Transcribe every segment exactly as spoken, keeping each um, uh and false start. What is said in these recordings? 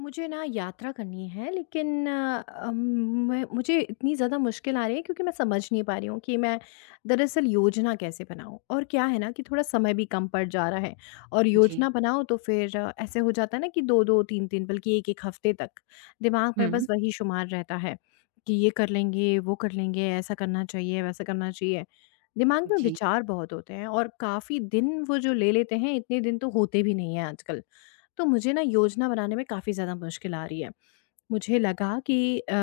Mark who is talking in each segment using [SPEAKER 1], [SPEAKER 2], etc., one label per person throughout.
[SPEAKER 1] मुझे ना यात्रा करनी है लेकिन अ, अम, मैं मुझे इतनी ज़्यादा मुश्किल आ रही है, क्योंकि मैं समझ नहीं पा रही हूँ कि मैं दरअसल योजना कैसे बनाऊँ। और क्या है ना कि थोड़ा समय भी कम पड़ जा रहा है, और
[SPEAKER 2] जी।
[SPEAKER 1] योजना बनाओ तो फिर अ, ऐसे हो जाता है ना कि दो दो तीन तीन बल्कि एक एक हफ्ते तक दिमाग में
[SPEAKER 2] हुँ।
[SPEAKER 1] बस वही शुमार रहता है कि ये कर लेंगे, वो कर लेंगे, ऐसा करना चाहिए, वैसा करना चाहिए। दिमाग में
[SPEAKER 2] जी।
[SPEAKER 1] विचार बहुत होते हैं, और काफ़ी दिन वो जो ले लेते हैं, इतने दिन तो होते भी नहीं हैं आजकल। तो मुझे ना योजना बनाने में काफ़ी ज़्यादा मुश्किल आ रही है। मुझे लगा कि अ,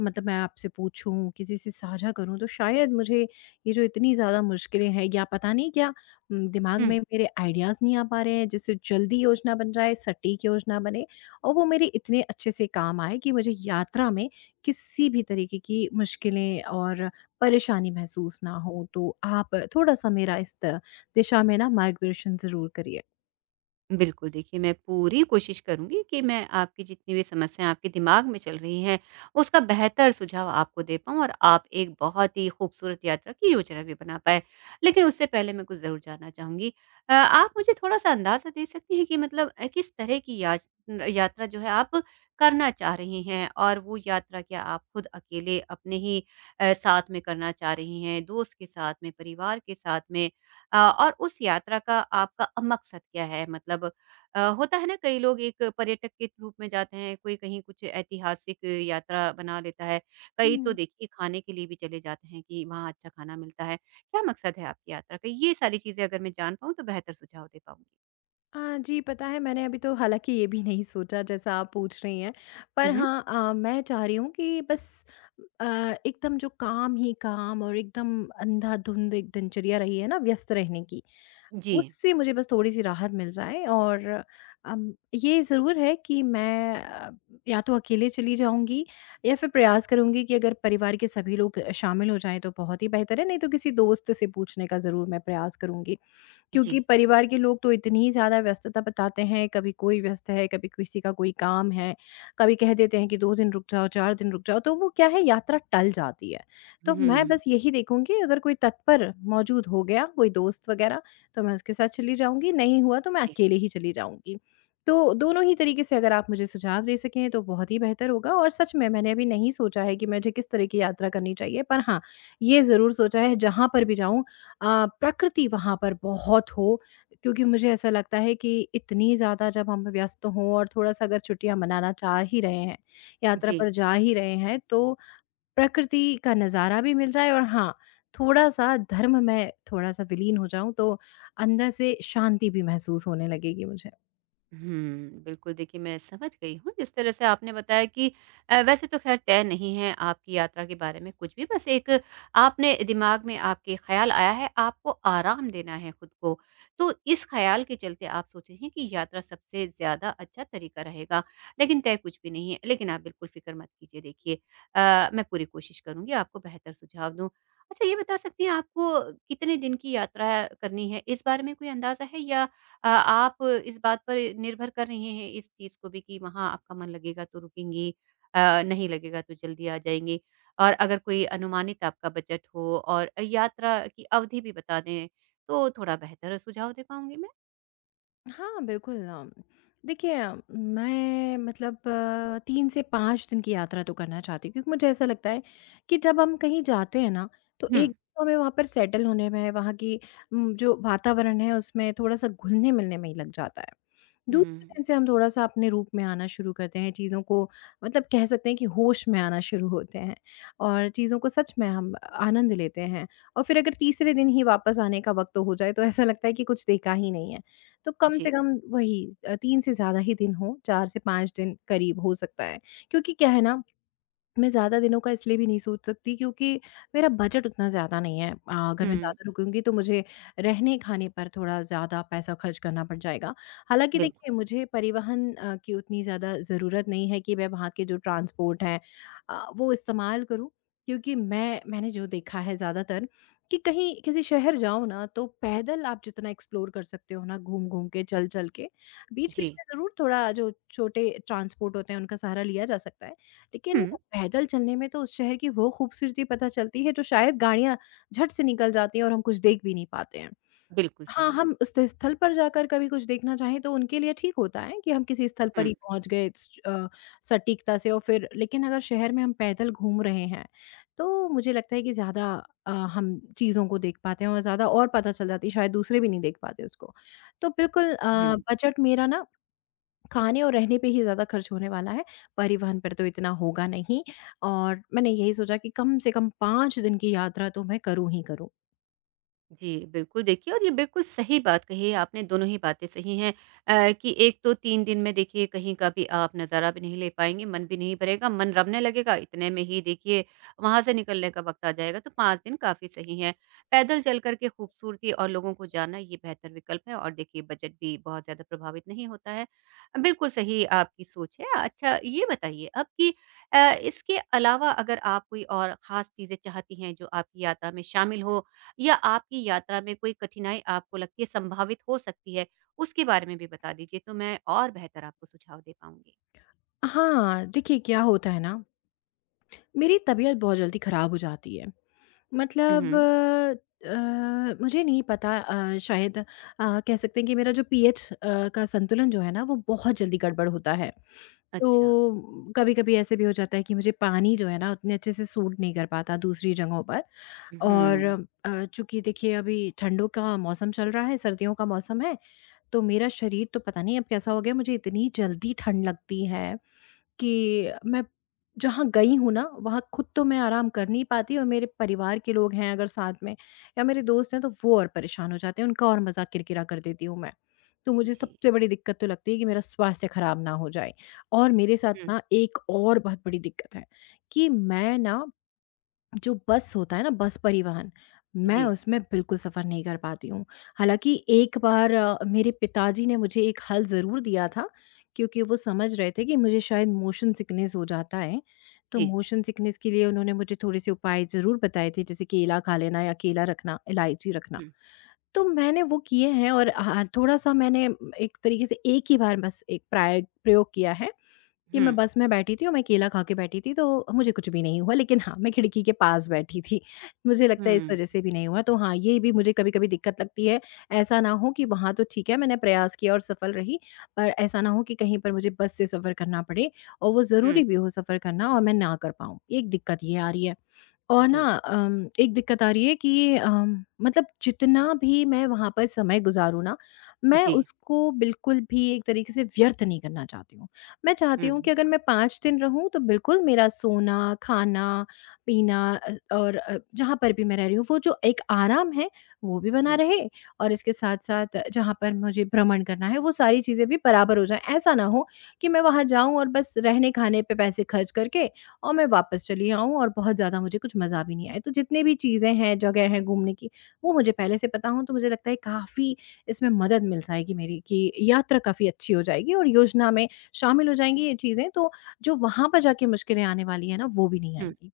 [SPEAKER 1] मतलब मैं आपसे पूछूँ, किसी से साझा करूँ, तो शायद मुझे ये जो इतनी ज़्यादा मुश्किलें हैं, या पता नहीं क्या, उम, दिमाग
[SPEAKER 2] हुँ।
[SPEAKER 1] में मेरे आइडियाज़ नहीं आ पा रहे हैं, जिससे जल्दी योजना बन जाए, सटीक योजना बने और वो मेरे इतने अच्छे से काम आए कि मुझे यात्रा में किसी भी तरीके की मुश्किलें और परेशानी महसूस ना हो। तो आप थोड़ा-सा मेरा इस त दिशा में ना मार्गदर्शन ज़रूर करिए।
[SPEAKER 2] बिल्कुल, देखिए मैं पूरी कोशिश करूँगी कि मैं आपकी जितनी भी समस्याएँ आपके दिमाग में चल रही हैं, उसका बेहतर सुझाव आपको दे पाऊँ और आप एक बहुत ही खूबसूरत यात्रा की योजना भी बना पाएँ। लेकिन उससे पहले मैं कुछ ज़रूर जानना चाहूँगी। अ, आप मुझे थोड़ा-सा अंदाज़ा दे सकती हैं कि मतलब अ, किस तरह की याच यात्रा जो है आप करना चाह रही हैं? और वो यात्रा क्या आप खुद अकेले अपने ही अ, साथ में करना चाह रही हैं, दोस्त के साथ में, परिवार के साथ में? अ, और उस यात्रा का आपका अ, मकसद क्या है? मतलब अ, होता है ना कई लोग एक पर्यटक के रूप में जाते हैं, कोई कहीं कुछ ऐतिहासिक यात्रा बना लेता है, कई तो देखिए खाने के लिए भी चले जाते हैं कि वहाँ अच्छा खाना मिलता है। क्या मकसद है आपकी यात्रा का? ये सारी चीज़ें अगर मैं जान पाऊँ तो बेहतर सुझाव दे पाऊँगी।
[SPEAKER 1] अ, जी, पता है, मैंने अभी तो हालाँकि ये भी नहीं सोचा जैसा आप पूछ रही हैं।
[SPEAKER 2] हुँ,
[SPEAKER 1] पर
[SPEAKER 2] हुँ।
[SPEAKER 1] हाँ, अ, मैं चाह रही हूँ कि बस अ, एकदम जो काम ही काम और एकदम अंधाधुंध एक दिनचर्या रही है ना व्यस्त रहने की,
[SPEAKER 2] जी,
[SPEAKER 1] उससे मुझे बस थोड़ी-सी राहत मिल जाए। और अम, ये ज़रूर है कि मैं अ, या तो अकेले चली जाऊँगी, या फिर प्रयास करूँगी कि अगर परिवार के सभी लोग शामिल हो जाएँ तो बहुत ही बेहतर है, नहीं तो किसी दोस्त से पूछने का ज़रूर मैं प्रयास करूँगी। क्योंकि
[SPEAKER 2] जी।
[SPEAKER 1] परिवार के लोग तो इतनी ज़्यादा व्यस्तता बताते हैं, कभी कोई व्यस्त है, कभी किसी का कोई काम है, कभी कह देते हैं कि दो दिन रुक जाओ, चार दिन रुक जाओ, तो वो क्या है, यात्रा टल जाती है। तो मैं
[SPEAKER 2] हुँ,
[SPEAKER 1] बस यही देखूँगी, अगर कोई तत्पर मौजूद हो गया, कोई दोस्त वगैरह, तो मैं उसके साथ चली जाऊँगी, नहीं हुआ तो मैं
[SPEAKER 2] जी,
[SPEAKER 1] अकेले ही चली जाऊँगी। तो दोनों ही तरीके से अगर आप मुझे सुझाव दे सकें तो बहुत ही बेहतर होगा। और सच में मैंने अभी नहीं सोचा है कि मुझे किस तरह की यात्रा करनी चाहिए, पर हाँ, ये ज़रूर सोचा है, जहाँ पर भी जाऊँ अ, प्रकृति वहाँ पर बहुत हो, क्योंकि मुझे ऐसा लगता है कि इतनी ज़्यादा जब हम व्यस्त हों और थोड़ा-सा अगर छुट्टियाँ मनाना चाह ही रहे हैं, यात्रा
[SPEAKER 2] जी।
[SPEAKER 1] पर जा ही रहे हैं, तो प्रकृति का नज़ारा भी मिल जाए। और हाँ, थोड़ा-सा धर्म में थोड़ा-सा विलीन हो जाऊँ, तो अंदर से शांति भी महसूस होने लगेगी मुझे।
[SPEAKER 2] हुँ, बिल्कुल देखिए मैं समझ गई हूँ, जिस तरह से आपने बताया कि अ, वैसे तो ख़ैर तय नहीं है आपकी यात्रा के बारे में कुछ भी, बस एक आपने दिमाग में आपके ख़्याल आया है, आपको आराम देना है खुद को। तो इस ख़्याल के चलते आप सोचे हैं कि यात्रा सबसे ज़्यादा अच्छा तरीका रहेगा, लेकिन तय कुछ भी नहीं है। लेकिन आप बिल्कुल फ़िक्र मत कीजिए देखिए अ, मैं पूरी कोशिश करूँगी आपको बेहतर सुझाव दूँ। अच्छा ये बता सकती हैं आपको कितने दिन की यात्रा करनी है, इस बारे में कोई अंदाज़ा है या अ, आप इस बात पर निर्भर कर रही हैं इस चीज़ को भी कि वहाँ आपका मन लगेगा तो रुकेंगी अ, नहीं लगेगा तो जल्दी आ जाएँगी। और अगर कोई अनुमानित आपका बजट हो और यात्रा की अवधि भी बता दें, तो थोड़ा बेहतर सुझाव दे पाऊँगी मैं।
[SPEAKER 1] हाँ, बिल्कुल, अम, देखिए, मैं मतलब अ, तीन से पांच दिन की यात्रा तो करना चाहती हूँ, क्योंकि मुझे ऐसा लगता है कि जब हम कहीं जाते हैं ना, तो
[SPEAKER 2] हुँ,
[SPEAKER 1] एक तो हमें वहाँ पर सेटल होने में, वहाँ की उम, जो वातावरण है उसमें थोड़ा-सा घुलने-मिलने में ही लग जाता है। दूसरे
[SPEAKER 2] हुँ,
[SPEAKER 1] दिन से हम थोड़ा-सा अपने रूप में आना शुरू करते हैं, चीज़ों को मतलब कह सकते हैं कि होश में आना शुरू होते हैं, और चीज़ों को सच में हम आनंद लेते हैं। और फिर अगर तीसरे दिन ही वापस आने का वक़्त हो जाए, तो ऐसा लगता है कि कुछ देखा ही नहीं है। तो कम से
[SPEAKER 2] जी।
[SPEAKER 1] कम वही अ, तीन से ज़्यादा ही दिन हों, चार से पांच दिन करीब हो सकता है। क्योंकि क्या है ना, मैं ज़्यादा दिनों का इसलिए भी नहीं सोच सकती, क्योंकि मेरा बजट उतना ज़्यादा नहीं है। अ, अगर मैं
[SPEAKER 2] हुँ,
[SPEAKER 1] ज़्यादा रुकूँगी तो मुझे रहने-खाने पर थोड़ा ज़्यादा पैसा खर्च करना पड़ जाएगा। हालाँकि
[SPEAKER 2] बिल्कुल,
[SPEAKER 1] देखिए, मुझे परिवहन अ, की उतनी ज़्यादा ज़रूरत नहीं है कि मैं वहाँ के जो ट्रांसपोर्ट हैं अ, वो इस्तेमाल करूँ। क्योंकि मैं मैंने जो देखा है ज़्यादातर, कि कहीं किसी शहर जाओ ना, तो पैदल आप जितना एक्सप्लोर कर सकते हो ना, घूम-घूम के, चल-चल के, बीच-बीच
[SPEAKER 2] जी।
[SPEAKER 1] में ज़रूर थोड़ा जो छोटे ट्रांसपोर्ट होते हैं उनका सहारा लिया जा सकता है।
[SPEAKER 2] हुँ,
[SPEAKER 1] लेकिन पैदल चलने में तो उस शहर की वो खूबसूरती पता चलती है, जो शायद गाड़ियाँ झट से निकल जाती हैं और हम कुछ देख भी नहीं पाते हैं।
[SPEAKER 2] बिल्कुल
[SPEAKER 1] हाँ,
[SPEAKER 2] सही।
[SPEAKER 1] हम उस स्थल पर जाकर कभी कुछ देखना चाहें, तो उनके लिए ठीक होता है कि हम किसी स्थल पर
[SPEAKER 2] हुँ,
[SPEAKER 1] ही पहुँच गए स अ, सटीकता से। और फिर लेकिन अगर शहर में हम पैदल घूम रहे हैं, तो मुझे लगता है कि ज़्यादा अ, हम चीज़ों को देख पाते हैं, और ज़्यादा और पता चल जाती है, शायद दूसरे भी नहीं देख पाते उसको। तो बिल्कुल अ,
[SPEAKER 2] हुँ।
[SPEAKER 1] बजट मेरा ना खाने और रहने पे ही ज़्यादा खर्च होने वाला है, परिवहन पर तो इतना होगा नहीं, और मैंने यही सोचा कि कम से कम पांच दिन की यात्रा तो मैं करूँ ही करूँ।
[SPEAKER 2] जी, बिल्कुल देखिए और ये बिल्कुल सही बात कही है आपने, दोनों ही बातें सही हैं अ, कि एक तो तीन दिन में देखिए कहीं का भी आप नज़ारा भी नहीं ले पाएँगे, मन भी नहीं भरेगा, मन रमने लगेगा, इतने में ही देखिए वहाँ से निकलने का वक़्त आ जाएगा, तो पाँच दिन काफ़ी सही हैं। पैदल चल कर के खूबसूरती और लोगों को जानना ये बेहतर विकल्प है और देखिए बजट भी बहुत ज़्यादा प्रभावित नहीं होता है। बिल्कुल सही आपकी सोच है। अच्छा ये बताइए अब कि अ, इसके अलावा अगर आप कोई और ख़ास चीज़ें चाहती हैं जो आपकी यात्रा में शामिल हो या आपकी यात्रा में कोई कठिनाई आपको लगती है संभावित हो सकती है, उसके बारे में भी बता दीजिए तो मैं और बेहतर आपको सुझाव दे पाऊँगी।
[SPEAKER 1] हाँ, देखिए क्या होता है ना, मेरी तबीयत बहुत जल्दी ख़राब हो जाती है।
[SPEAKER 2] हुँ।
[SPEAKER 1] मतलब अ, अ, मुझे नहीं पता, अ, शायद अ, कह सकते हैं कि मेरा जो पीएच अ, का संतुलन जो है ना, वो बहुत जल्दी गड़बड़ होता है। तो
[SPEAKER 2] अच्छा।
[SPEAKER 1] कभी-कभी ऐसे भी हो जाता है कि मुझे पानी जो है ना, उतने अच्छे से सूट नहीं कर पाता दूसरी जगहों पर। और
[SPEAKER 2] हुँ।
[SPEAKER 1] अ, चूँकि देखिए अभी ठंडों का मौसम चल रहा है, सर्दियों का मौसम है, तो मेरा शरीर तो पता नहीं अब कैसा हो गया, मुझे इतनी जल्दी ठंड लगती है कि मैं जहाँ गई हूँ ना, वहाँ खुद तो मैं आराम कर नहीं पाती, और मेरे परिवार के लोग हैं अगर साथ में, या मेरे दोस्त हैं, तो वो और परेशान हो जाते हैं, उनका और मज़ाक किरकिरा कर देती हूँ मैं। तो मुझे
[SPEAKER 2] जी।
[SPEAKER 1] सबसे बड़ी दिक्कत तो लगती है कि मेरा स्वास्थ्य ख़राब ना हो जाए। और मेरे साथ
[SPEAKER 2] हुँ।
[SPEAKER 1] ना एक और बहुत बड़ी दिक्कत है कि मैं ना, जो बस होता है ना, बस परिवहन, मैं
[SPEAKER 2] जी,
[SPEAKER 1] उसमें बिल्कुल सफ़र नहीं कर पाती हूँ। हालाँकि एक बार अ, मेरे पिताजी ने मुझे एक हल ज़रूर दिया था, क्योंकि वो समझ रहे थे कि मुझे शायद मोशन सिकनेस हो जाता है। तो
[SPEAKER 2] जी।
[SPEAKER 1] मोशन सिकनेस के लिए उन्होंने मुझे थोड़े-से उपाय ज़रूर बताए थे, जैसे केला खा लेना या केला रखना, इलायची रखना।
[SPEAKER 2] हुँ,
[SPEAKER 1] तो मैंने वो किए हैं, और हाँ, थोड़ा-सा मैंने एक तरीके से एक ही बार बस एक प्राय प्रयोग किया है। कि मैं
[SPEAKER 2] हुँ,
[SPEAKER 1] बस में बैठी थी और मैं केला खा के बैठी थी, तो मुझे कुछ भी नहीं हुआ। लेकिन हाँ, मैं खिड़की के पास बैठी थी। मुझे लगता है इस
[SPEAKER 2] हुँ,
[SPEAKER 1] वज़ह से भी नहीं हुआ। तो हाँ, ये भी मुझे कभी-कभी दिक्कत लगती है। ऐसा ना हो कि वहाँ तो ठीक है, मैंने प्रयास किया और सफल रही, पर ऐसा ना हो कि कहीं पर मुझे बस से सफ़र करना पड़े, और वो
[SPEAKER 2] हुँ।
[SPEAKER 1] ज़रूरी भी हो सफ़र करना, और मैं ना कर पाऊँ। एक दिक्कत ये आ रही है। और ना
[SPEAKER 2] जी।
[SPEAKER 1] अम, एक दिक्कत आ रही है कि अम, मतलब जितना भी मैं वहाँ पर समय गुज़ारूँ ना, मैं
[SPEAKER 2] जी।
[SPEAKER 1] उसको बिल्कुल भी एक तरीके से व्यर्थ नहीं करना चाहती हूँ। मैं चाहती
[SPEAKER 2] हुँ,
[SPEAKER 1] हूँ कि
[SPEAKER 2] हुँ।
[SPEAKER 1] अगर मैं पांच दिन रहूँ तो बिल्कुल मेरा सोना, खाना, पीना अ, और अ, जहाँ पर भी मैं रह रही हूँ वो जो एक आराम है वो भी बना
[SPEAKER 2] जी।
[SPEAKER 1] रहे, और इसके साथ-साथ जहाँ पर मुझे भ्रमण करना है वो सारी चीज़ें भी बराबर हो जाएँ। ऐसा ना हो कि मैं वहाँ जाऊँ और बस रहने-खाने पे पैसे खर्च करके और मैं वापस चली आऊँ और बहुत ज़्यादा मुझे कुछ मज़ा भी नहीं आए। तो जितनी भी चीज़ें हैं, जगह हैं घूमने की, वो मुझे पहले से पता हों, तो मुझे लगता है काफ़ी इसमें मदद मिल जाएगी मेरी, कि यात्रा काफ़ी अच्छी हो जाएगी और योजना में शामिल हो जाएँगी ये चीज़ें, तो जो वहाँ पर जाके मुश्किलें आने वाली हैं ना, वो भी नहीं
[SPEAKER 2] हम्म।
[SPEAKER 1] आएँगी।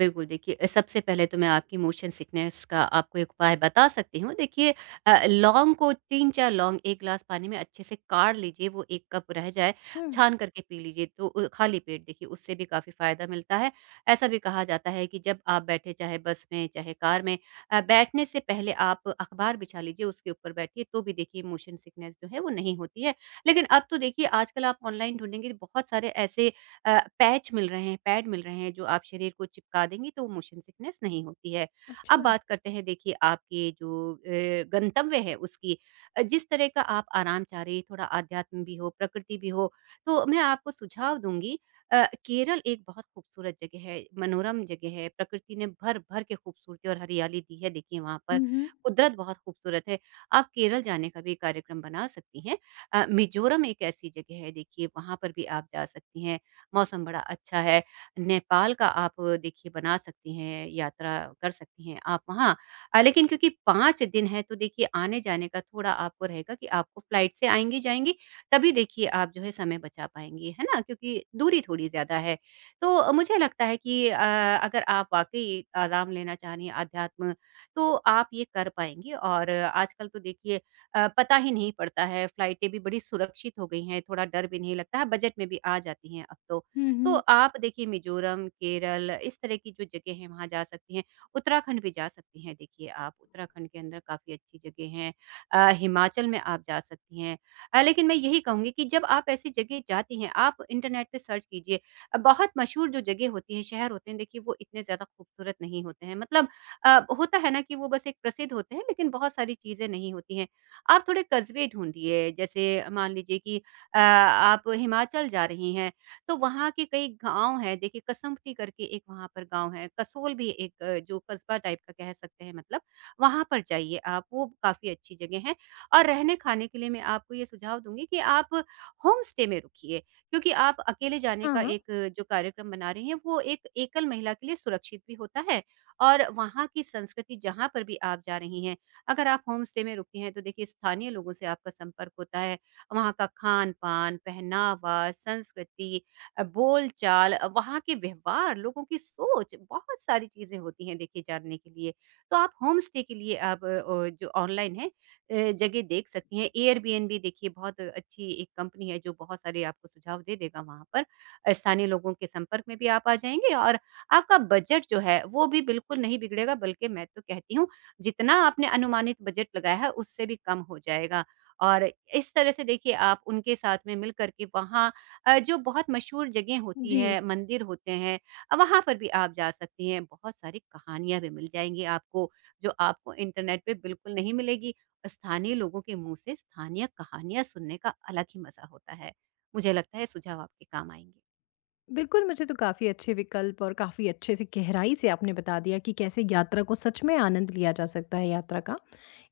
[SPEAKER 2] बिल्कुल, देखिए अ, सबसे पहले तो मैं आपकी मोशन सिकनेस का आपको एक उपाय बता सकती हूँ। देखिए अ, लौंग को तीन चार लौंग एक ग्लास पानी में अच्छे से काढ़ लीजिए, वो एक कप रह जाए,
[SPEAKER 1] हुँ,
[SPEAKER 2] छान करके पी लीजिए, तो अ, खाली पेट देखिए उससे भी काफ़ी फ़ायदा मिलता है। ऐसा भी कहा जाता है कि जब आप बैठे चाहे बस में, चाहे कार में अ, बैठने से पहले आप अखबार बिछा लीजिए, उसके ऊपर बैठिए, तो भी देखिए मोशन सिकनेस जो है वो नहीं होती है। लेकिन अब तो देखिए आजकल आप ऑनलाइन ढूँढेंगे बहुत सारे ऐसे अ, पैच मिल रहे हैं, पैड मिल रहे हैं जो आप शरीर को चिपका देंगी तो मोशन सिकनेस नहीं होती है। अब
[SPEAKER 1] अच्छा। हाँ।
[SPEAKER 2] बात करते हैं देखिए आपके जो अ, गंतव्य है उसकी अ, जिस तरह का आप आराम चाह रही हैं, थोड़ा आध्यात्म भी हो, प्रकृति भी हो, तो मैं आपको सुझाव दूँगी अ, केरल एक बहुत खूबसूरत जगह है, मनोरम जगह है, प्रकृति ने भर-भर के खूबसूरती और हरियाली दी है देखिए वहाँ पर,
[SPEAKER 1] हुँ, हुँ।
[SPEAKER 2] कुदरत बहुत खूबसूरत है। आप केरल जाने का भी कार्यक्रम बना सकती हैं। अ, मिज़ोरम एक ऐसी जगह है देखिए वहाँ पर भी आप जा सकती हैं। मौसम बड़ा अच्छा है। नेपाल का आप देखिए बना सकती हैं, यात्रा कर सकती हैं आप वहाँ। अ, लेकिन क्योंकि पाँच दिन है तो देखिए आने-जाने का थोड़ा आपको रहेगा कि आपको फ्लाइट से आएँगी, जाएँगी तभी देखिए आप जो है समय बचा पाएँगी, है ना? क्योंकि दूरी थोड़ी ज़्यादा है। तो मुझे लगता है कि अ, अगर आप वाक़ई आराम लेना चाह रही हैं आध्यात्म, तो आप ये कर पाएँगी और आजकल तो देखिए अ, पता ही नहीं पड़ता है, फ्लाइटें भी बड़ी सुरक्षित हो गई हैं, थोड़ा डर भी नहीं लगता है, बजट में भी आ जाती हैं अब तो।
[SPEAKER 1] हुँ,
[SPEAKER 2] तो
[SPEAKER 1] हुँ।
[SPEAKER 2] आप देखिए मिज़ोरम, केरल इस तरह की जो जगह हैं वहाँ जा सकती हैं। उत्तराखंड भी जा सकती हैं देखिए आप, उत्तराखंड के अंदर काफ़ी अच्छी जगह हैं। अ, हिमाचल में आप जा सकती हैं। अ, लेकिन मैं यही कहूँगी कि जब आप ऐसी जगह जाती हैं आप इंटरनेट पे सर्च कीजिए। अ, बहुत मशहूर जो जगह होती हैं, शहर होते हैं देखिए वो इतने ज़्यादा खूबसूरत नहीं होते हैं। मतलब अ, होता है ना कि वो बस एक प्रसिद्ध होते हैं लेकिन बहुत सारी चीज़ें नहीं होती हैं। आप थोड़े कस्बे ढूँढिए जैसे मान लीजिए कि अ, आप हिमाचल जा रही हैं तो वहाँ के कई गाँव हैं देखिए कसुम्पटी करके एक वहाँ पर गाँव है, कसोल भी एक अ, जो कस्बा टाइप का कह सकते हैं मतलब, वहाँ पर जाइए आप वो काफ़ी अच्छी जगह है। और रहने-खाने के लिए मैं आपको ये सुझाव दूँगी कि आप होम स्टे में रुकिए, क्योंकि आप अकेले जाने का
[SPEAKER 1] हाँ,
[SPEAKER 2] एक अ, जो कार्यक्रम बना रहे हैं वो एक एकल महिला के लिए सुरक्षित भी होता है और वहाँ की संस्कृति जहाँ पर भी आप जा रही हैं, अगर आप होम स्टे में रुके हैं तो देखिए स्थानीय लोगों से आपका संपर्क होता है, वहाँ का खान-पान, पहनावा, संस्कृति अ, बोलचाल अ, वहाँ के व्यवहार, लोगों की सोच, बहुत सारी चीज़ें होती हैं देखिए जानने के लिए। तो आप होम स्टे के लिए आप अ, अ, जो ऑनलाइन है अ, जगह देख सकती हैं। एयरबीएनबी देखिए बहुत अच्छी एक कंपनी है जो बहुत सारे आपको सुझाव दे देगा वहाँ पर। अ, स्थानीय लोगों के संपर्क में भी आप आ जाएँगे और आपका बजट जो है वो भी बिल्कुल नहीं बिगड़ेगा बल्कि मैं तो कहती हूँ जितना आपने अनुमानित बजट लगाया है उससे भी कम हो जाएगा। और इस तरह से देखिए आप उनके साथ में मिल कर के वहाँ अ, जो बहुत मशहूर जगह होती
[SPEAKER 1] जी।
[SPEAKER 2] है, मंदिर होते हैं अ, वहाँ पर भी आप जा सकती हैं। बहुत सारी कहानियाँ भी मिल जाएँगी आपको, जो आपको इंटरनेट पे बिल्कुल नहीं मिलेगी। स्थानीय लोगों के मुँह से स्थानीय कहानियाँ सुनने का अलग ही मज़ा होता है। मुझे लगता है सुझाव आपके काम आएँगे।
[SPEAKER 1] बिल्कुल, मुझे तो काफ़ी अच्छे विकल्प और काफ़ी अच्छे से गहराई से आपने बता दिया कि कैसे यात्रा को सच में आनंद लिया जा सकता है, यात्रा का।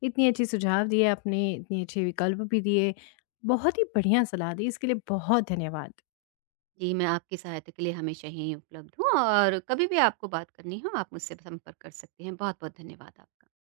[SPEAKER 1] इतनी अच्छी सुझाव दिए आपने, इतने अच्छे विकल्प भी दिए। बहुत ही बढ़िया सलाह दी, इसके लिए बहुत धन्यवाद।
[SPEAKER 2] जी, मैं आपकी सहायता के लिए हमेशा यहीं उपलब्ध हूँ और कभी भी आपको बात करनी हो, आप मुझसे संपर्क कर सकती हैं। बहुत-बहुत धन्यवाद आपका।